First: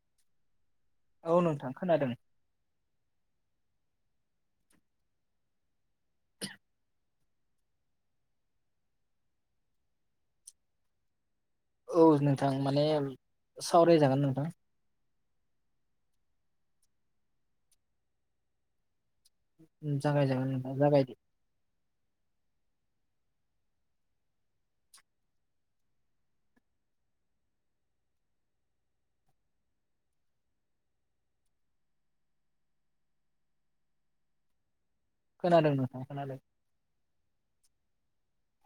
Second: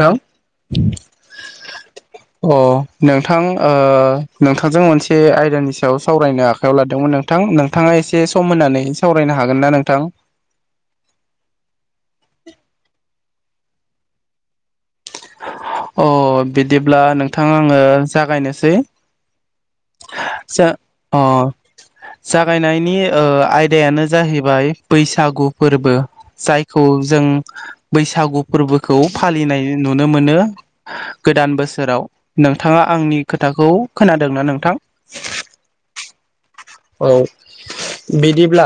थाव औ नोंथां खोनादों [inaudible] अ नोंथां ओ नोंथांजों मोनसे आयदानि सायाव सावरायनो आखायाव लादोंमोन नोंथां नोंथाङा एसे सम होनानै सावरायनो हागोन ना नोंथां? औ नोंथां माने सावरायजागोन नोंथां। अ बिदिब्ला नोंथां आङो जागायनोसै। जागायजागोन जा नोंथां जागायदो अ जागायनायनि ओ आयदायानो जाहैबाय बैसागु फोरबो जायखौ जों बैसागु फोरबोखौ फालिनाय नुनो मोनो। गोदान बोसोराव नोंथाङा आंनि खोथाखौ खोनादोंना नोंथां? खोनादों नोंथां खोनादों। औ बिदिब्ला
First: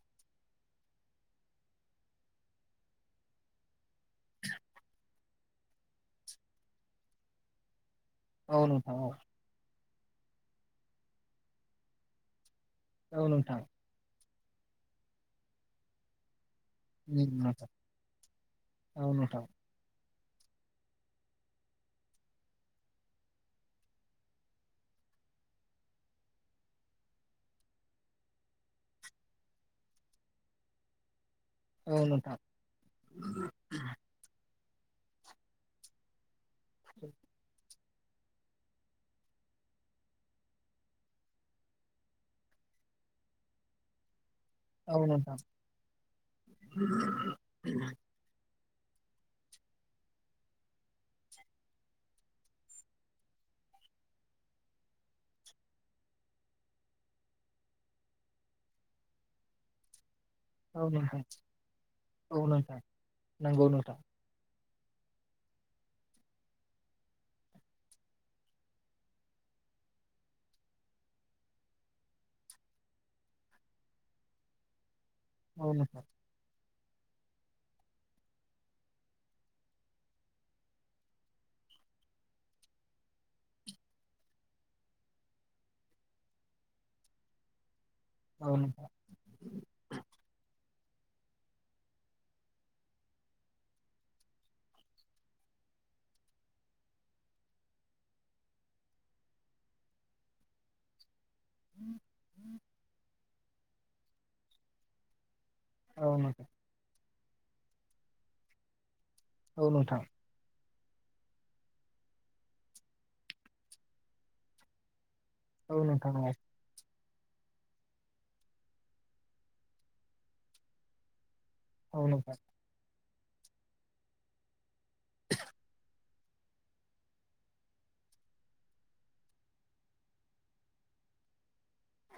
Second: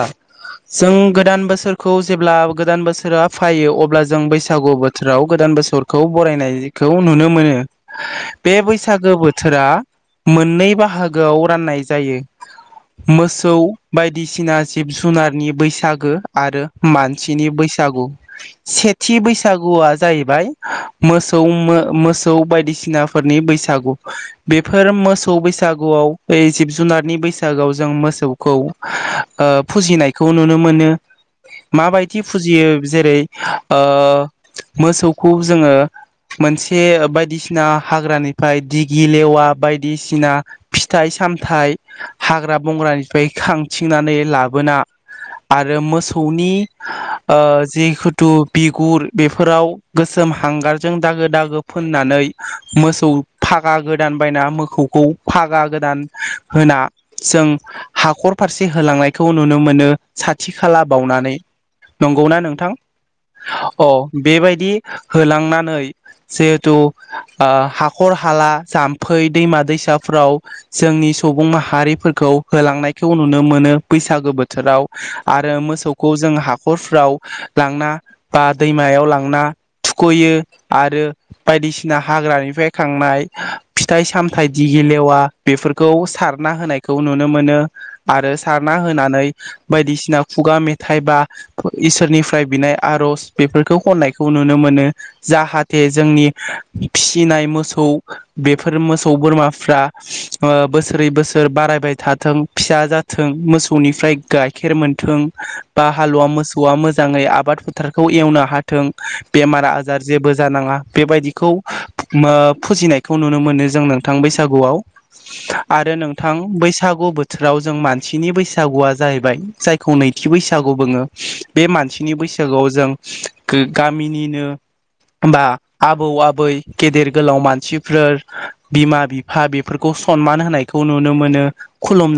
जों गोदान बोसोरखौ जेब्ला गोदान बोसोरा फायो अब्ला जों बैसागु बोथोराव गोदान बोसोरखौ बरायनायखौ नुनो मोनो। बे औ नोंथां औ बैसागो बोथोरा मोननै बाहागोआव राननाय जायो। औ मोसौ नोंथां बायदि दिसिना जिब जुनारनि बैसागो आरो मानसिनि नोंथां बैसागु औ सेथि नोंथां बैसागुआ जाहैबाय मोसौ मो मोसौ बायदिसिनाफोरनि बैसागु बेफोर मोसौ बैसागुआव ए जिब जुनारनि बैसागुआव जों मोसौखौ ओ फुजिनायखौ नुनो मोनो। औ माबायदि फुजियो जेरै ओ मोसौखौ जोङो। मोनसे बायदिसिना हाग्रानिफ्राय दिगि लेवा बायदिसिना फिथाइ सामथाइ हाग्रा बंग्रानिफ्राय खांथिंनानै लाब बोना नोंथां आरो मोसौनि ओ जिखुथु बिगुर बेफोराव गोसोम हांगारजों दागो दागो फोननानै मोसौ फागा गोदान बायना मोखौखौ फागा गोदान होना जों हाखर फारसे होलांनायखौ नुनो मोनो। साथि खाला औ नोंथां औ नोंथां बावनानै नंगौना नोंथां नंगौ अ नोंथां बेबायदि होलांनानै जिहेथु आ हाखर हाला जाम्फै दैमा दैसाफ्राव जोंनि सौबुं माहारिफोरखौ होलांनायखौ नुनो मोनो बैसागो बोथोराव आरो औ नोंथां मोसौखौ जों हा खरफ्राव लांना बा दैमायाव लांना थुखयो आरो बायदिसिना हाग्रानिफ्राय खांनाय फिथाइ सामथाइ दि गेलेवा बेफोरखौ सारना होनायखौ नु नो मोनो आरो सारना औ होनानै बायदिसिना खुगा मेथ थाइबा इसोरनिफ्राय बिनाय आरज बेफोरखौ खन्नायखौ नुनो मोनो जाहाथे जोंनि फिसिनाय मोसौ बेफोर मोसौ बोरमाफ्रा ओ बोसोरै बोसोर थोर बारायबाय थाथों फिसा जा थों मोसौनिफ्राय गाइखेर मोनथों। बा हालुवा नोंथां मोसौआ मोजां जाङै आबाद फोथारखौ एवनो हाथों। बेमार औ नोंथां आजार जेबो जानाङा। बेबायदिखौ मो फुजिनायखौ नुनो मोनो जों नोंथां बैसागुआव। आरो नोंथां बैसाग सागु बोथोराव जों मानसिनि बैसागुआ जाहैबाय जायखौ नैथि बैसागु बुङो। बे औ मानसिनि नोंथां बैसागोआव जों गो गामिनिनो बा आबौ आबै गेदेर गोलाव मानसिफोर बिमा बिफा बेफोरखौ सनमान होनायखौ नुनो मोनो।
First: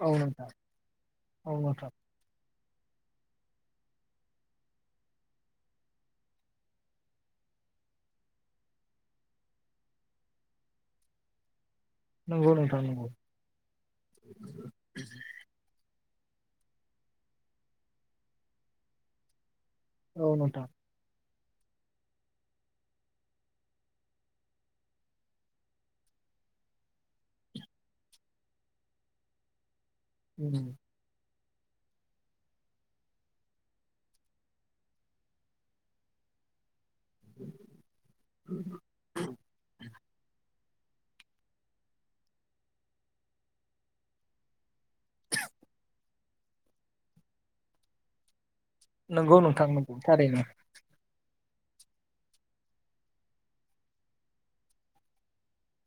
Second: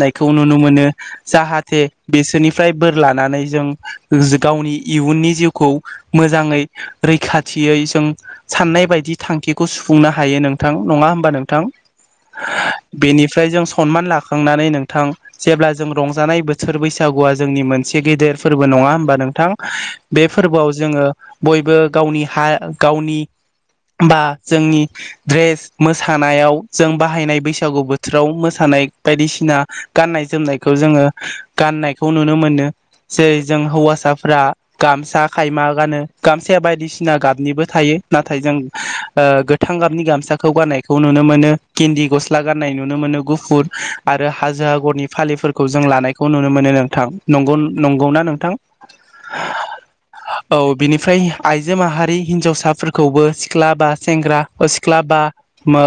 औ नोंथां नुनो मोनो औ नोंथां औ जाहाथे नोंथां बिसोरनि फ्राय बोर लानानै जों गावनि इयुननि जिउखौ मोजाङै रैखाथियै जों साननाय बायदि थांखिखौ सुफुंनो हायो नोंथां नङा होमबा नोंथां? नंगौ नोंथां नंगौ बेनिफ्राय जों सनमान लाख नोंथां जेब्ला जों रंजानाय बोसोर बैसागुआ जोंनि मोनसे गेदेर फोरबो नङा होमबा नोंथां? बे औ नोंथां फोरबोआव जोङो बयबो गावनि हा गावनि बा जोंनि द्रेस मोसानायाव जों बाहायनाय बैसागु बोथोराव मोसानाय बायदिसिना गाननाय जोमनायखौ जोङो गाननायखौ नुनो मोनो जेरै जों हौवासाफ्रा गामसा खायमा गानो गामसाया बायदिसि ना गाबनिबो थायो नाथाय जों ओ गोथां गाबनि गामसा खौ गाननायखौ नुनो मोनो गिन्दि गस्ला गाननाय नुनो मोनो गुफुर आरो हाजो आगरनि फालिफोरखौ जों लानायखौ नुनो मोनो नोंथां नंगौ नंगौना नोंथां? नंगौ नोंथां नंगौ थारैनो। औ बिनिफ्राय आइजो माहारि हिन्जावसाफोरखौबो सिख्ला बा सेंग्रा ओ सिख्ला बा मो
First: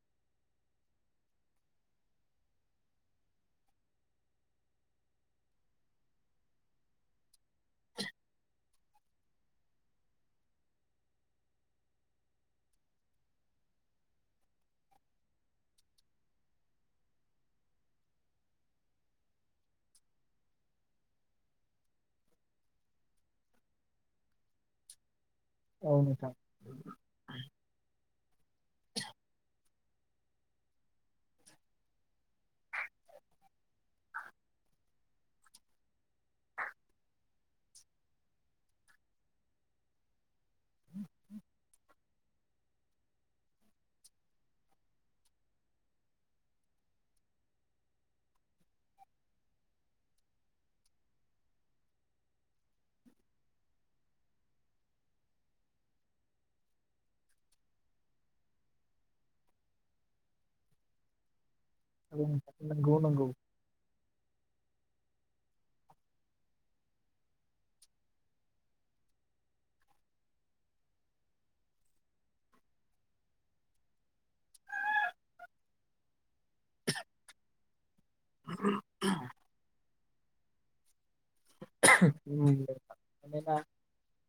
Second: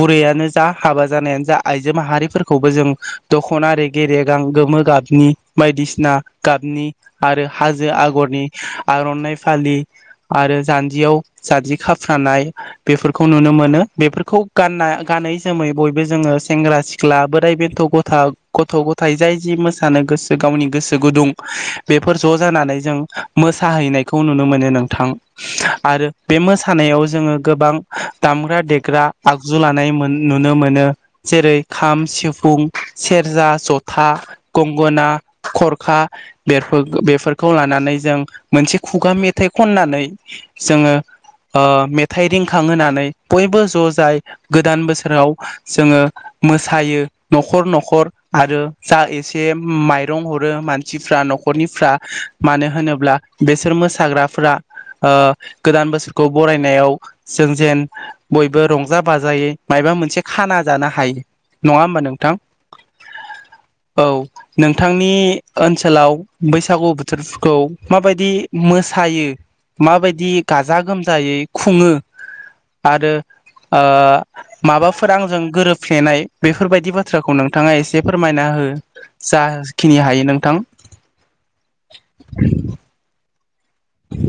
बुरैयानो जा हाबा जानायानो जा आइजो माहारिफोर खौबो जों दखना रेगे रेगां गोमो गाबनि बायदिसिना गाबनि आरो हाजो आगरनि आरनाइ फालि आरो जान्जियाव जान्जि खाफ्रानाय बेफोरखौ नुनो मोनो बेफोरखौ गानना गानै जोमै बयबो जोङो सेंग्रा सिख्ला बोर दै बेन्थ गथा गथ गथाय जाय जि मोसानो गोसो गावनि गोसो गुदुं बेफोर ज जानानै जों मोसाहैनायखौ नुनो मोनो नोंथां। औ आरो नोंथां बे मोसानायाव जोङो गोबां दामग्रा देग्रा आगजु ला नै मोन नुनो मोनो जेरै खाम सिफ फुं सेरजा जथा गंगोना खरखा बेफोरख बेफोरखौ लानानै जों मोनसे खुगा मेथाइ खननानै जोङो ओ मेथ थाइ रिंखांहोनानै बयबो ज' जाय गोदान बोसोराव जोंङो मोसायो। न'खर न'खर आरो जा एसे माइरं हरो मानसिफ्रा न'खरनिफ्रा मानो होनोब्ला बेसोर मोसाग्राफोरा ओ गोदान बोसोरखौ बरायनायाव जों जेन बयबो रंजा बाजायै मायबा मोनसे खाना जानो हायो नङा होमबा नों थां नंगौ नंगौ औ। नोंथांनि ओनसोलाव बैसागु बोथोरफोरखौ माबायदि मोसायो माबायदि गाजा गोमजायै खुंङो आरो ओ माबाफोर आंजों गोरोबफ्लेनाय बेफोरबायदि बा थ्राखौ नोंथांङा एसे फोरमायना हो जाखिनि हायो नोंथां। उम। मानोना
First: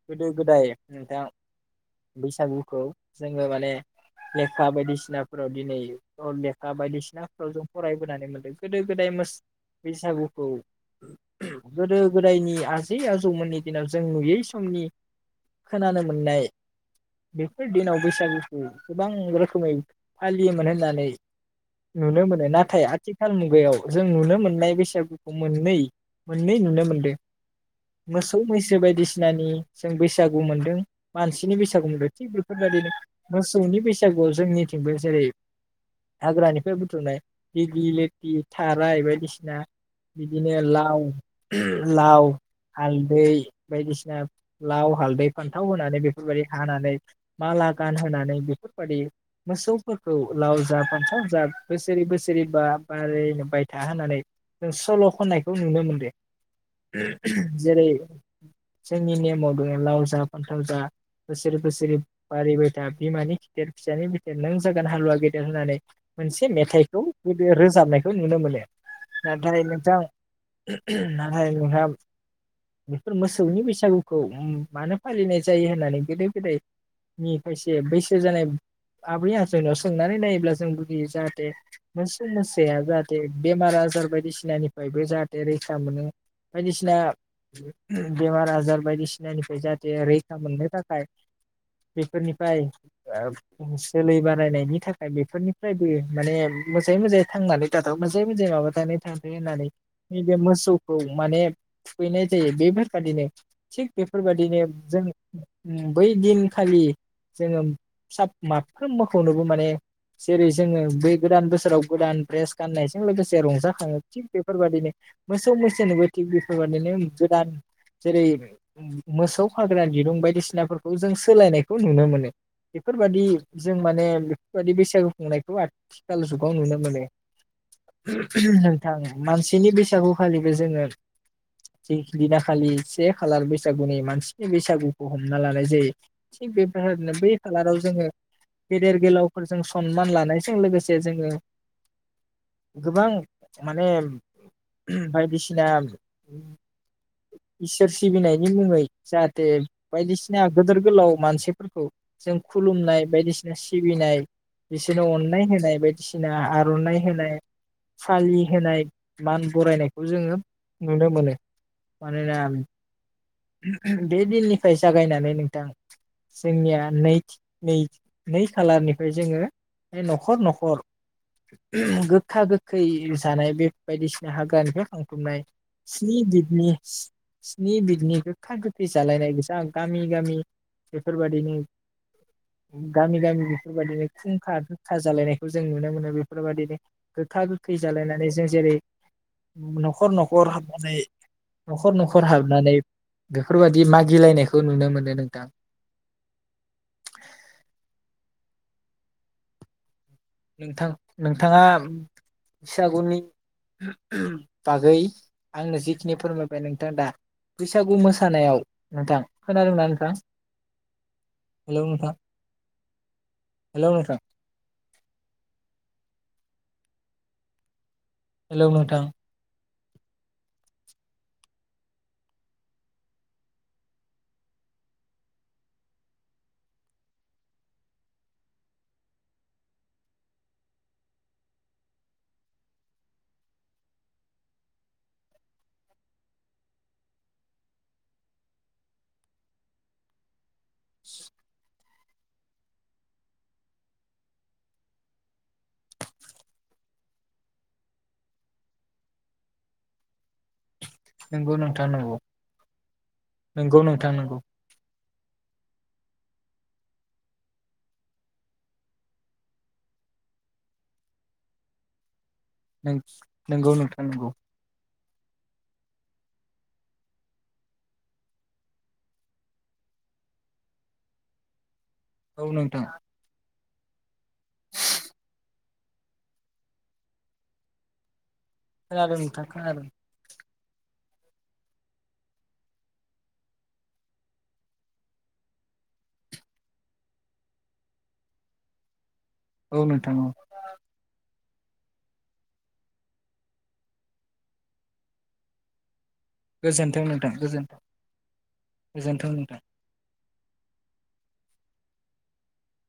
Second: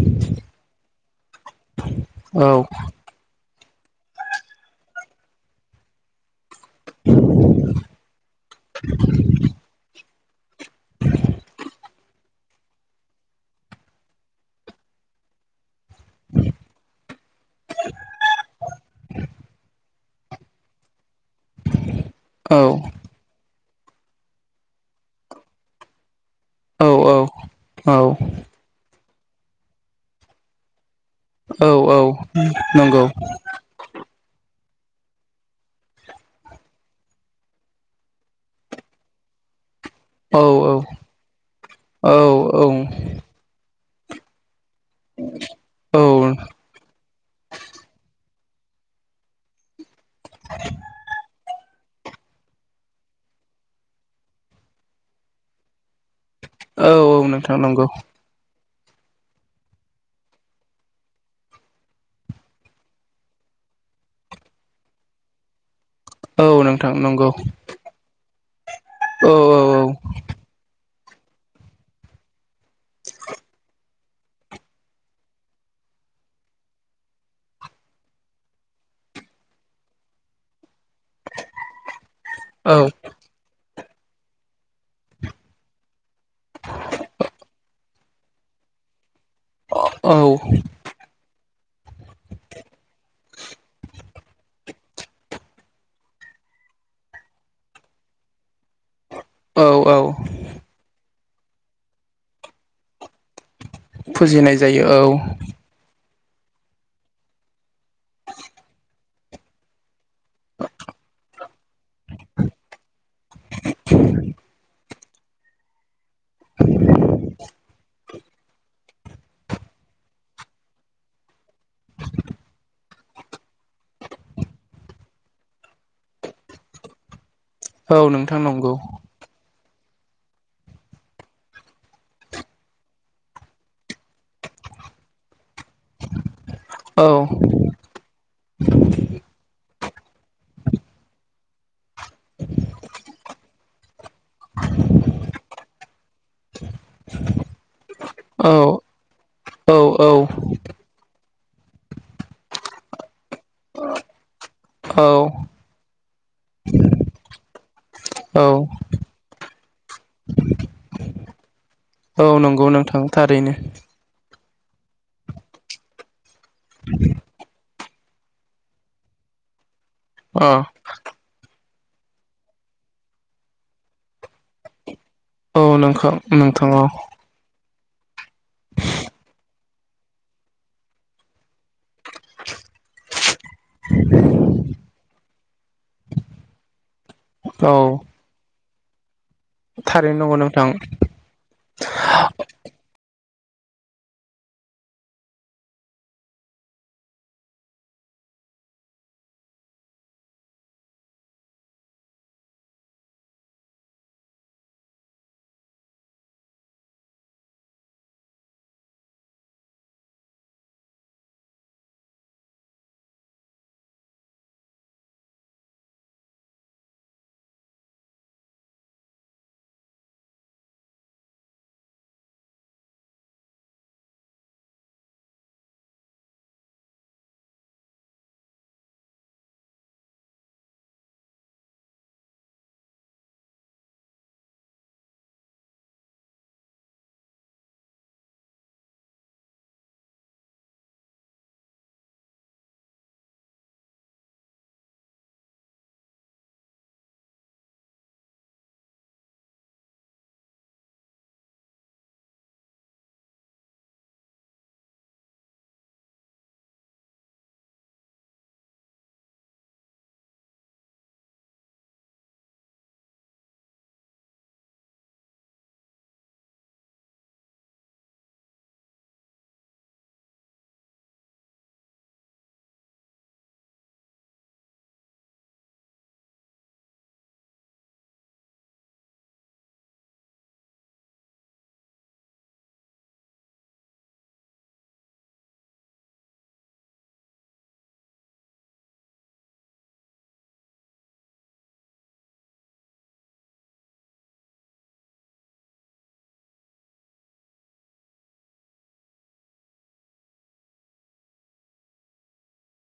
गोदो गोदाय नोंथां औ बैसागुखौ जों जोङो माने लेखा बायदिसिनाफोराव दिनै लेखा बायदिसिनाफोराव जों फरायबोनानै मोनदों गोदो गोदाय मोस बैसागुखौ गोदो गोदायनि आजै आजौमोननि दिनाव जों नुयै समनि खोनानो मोननाय बेफोर दिनाव बैसागुखौ गोबां रोखोमै फालियोमोन होननानै नुनो मोनो औ नाथाय आथिखाल मुगायाव जों नुनो मोननाय बैसागुखौ मोननै मोननै नुनो औ मोनदो औ मोसौ मैसो बा बायदिसिनानि जों बैसागु मोन्दों मानसिनि औ बैसागु औ मोनबाय थिग बेफोरबायदिनो नंगौ मोसौनि बैसागुआव जोंनि [unintelligible] जेरै हाग्रानिफ्राय बुथुमनाय दिग्लि लिथि थाराय बायदिसिना औ बिदिनो औ लाव - औ लाव औ हालदै बायदिसिना लाव हालदै फान्थाव औ होनानै बेफोरबायदि हानानै माला गानहोनानै बेफोरबादि मोसौ फोरखौ लाव जा फान्थाव जा बोसोरै बोसोरै बा बारैबाय था होननानै जों सल खननायखौ नुनो मोनदों। औ - औ [unintelligible] नोंथां नंगौ जेरै जोंनि नेमाव दोंङो लाव जा फान्थाव जा बोसोरै बोसोरै बारिबायथा बिमानि खिथेर फिसानि खिथेर नों जागोन हालुवा गेदेर होननानै औ मोनसे नोंथां मेथाइखौ नंगौ गोदो रोजाबनायखौ नुनो मोनो औ नाथाय नोंथां औ नाथाय नोंहाम बेफोर मोसौनि बैसागु खौ मानो फालिनाय जायो होननानै गोदो गोदायनि खायसे बैसो जानाय आबै आजैनाव सोंनानै नायोब्ला जों जाहाथे मोनसे औ मोसाया जाहाथे बेमार आ जार बायदिसिनानिफ्रायबो जाहाथे रैखा मोनो। बायनिसिना बेमार आजार बायदिसिना निफ्राय जाहाथे औ रैखा मोननो थाखाय बेफोरनिफ्राय ओ जोलै बारायनायनि थाखाय बेफोरनिफ्रायबो माने मोजाङै मोजाङै थांनानै थाथों मोजाङै मोजाङै माबानानै थाथो औ होननानै औ नैबे मोसौखौ माने थुखैनाय जायो बेफोरबादिनो थिग फुजिनाय बेफोरबायदिनो जायो औ जों उम बै दिनखालि जोङो फिसा माफ्रोम मोखौनोबो माने जेरै जोङो बे गोदान बोसोराव गोदान ड्रेस गाननायजों लोगोसे रंजाखाङो थिग बेफोरबायदिनो मोसौ मोसोनोबो थिग बेफो बेफोरबादिनो गोदान जेरै मोसौ खाग्रा दिरुं बायदिसिनाफोरखौ जों सोलायनायखौ नुनो मोनो बेफोरबादि जों माने बेफोरबायदि बैसागु खुंनायखौ आथिखाल जुगाव नुनो मोनो। औ नोंथां [unintelligible] नंगौ नोंथां मानसिनि बैसा गुखालिबो जोङो जि दिनाखालि से खालार बैसागुनि मानसिनि बैसागुखौ हमना लानाय जायो। थिग औ बेफोरबादिनो बै खालाराव जोङो गेदेर गोलावफोरजों सनमान लानायजों लोगोसे जोङो गोबां माने बायदिसिना इसोर सिबिनायनि औ मुङै जाहाथे बायदिसिना गोदोर गोलाव मानसिफोरखौ जों खुलुमनाय बायदिसिना सिबिनाय औ बिसोरो अननाय होनाय बाय दिसिना आर'नाइ होनाय फालि औ होनाय मान बरायनायखौ जोङो नुनो मोनो। औ मानोना नंगौ नोंथां थारैनो। फ्राय जागायनानै नोंथां जोंनिया नै नै नै खालारनिफ्राय जोङो बे न'खर अ न'खर गोखा गोखै जानाय बे बायदिसिना हाग्रानिफ्राय खांथुमनाय। [unintelligible] औ नोंथां औ नि बिदिनि गोखा गोखै जालायनाय गोसा गामि गामि बेफोरबायदिनो गामि गामि बेफोरबायदिनो खुंखा दुंखा जालायनायखौ जों नुनो मोनो बेफोरबायदिनो गोखा औ गोखै जालायनानै जों जेरै न'खर थारैनो न'खर नंगौ नों हाबनानै न'खर न'खर हाबनानै बेफोरबायदि मागिलायनायखौ नुनो मोनो नोंथां। नोंथां नोंथाङा बैसागुनि बागै आंनो जिखिनि फोरमायबाय नोंथां दा बैसागु मोसानायाव नोंथां खोनादों नोंथां हेलौ नोंथां हेलौ नोंथां। हेलौ नोंथां। [inaudible] नोंगौ नोथां नोंगौ नोंगौ नोंथां नोंगौ। नों नोंगौ नोंथां नोंगौ। औ नोंथां खोनादों नोंथां खोनादों औ नोंथां औ गोजोनथों नोंथां गोजोनथों गोजोनथों नोंथां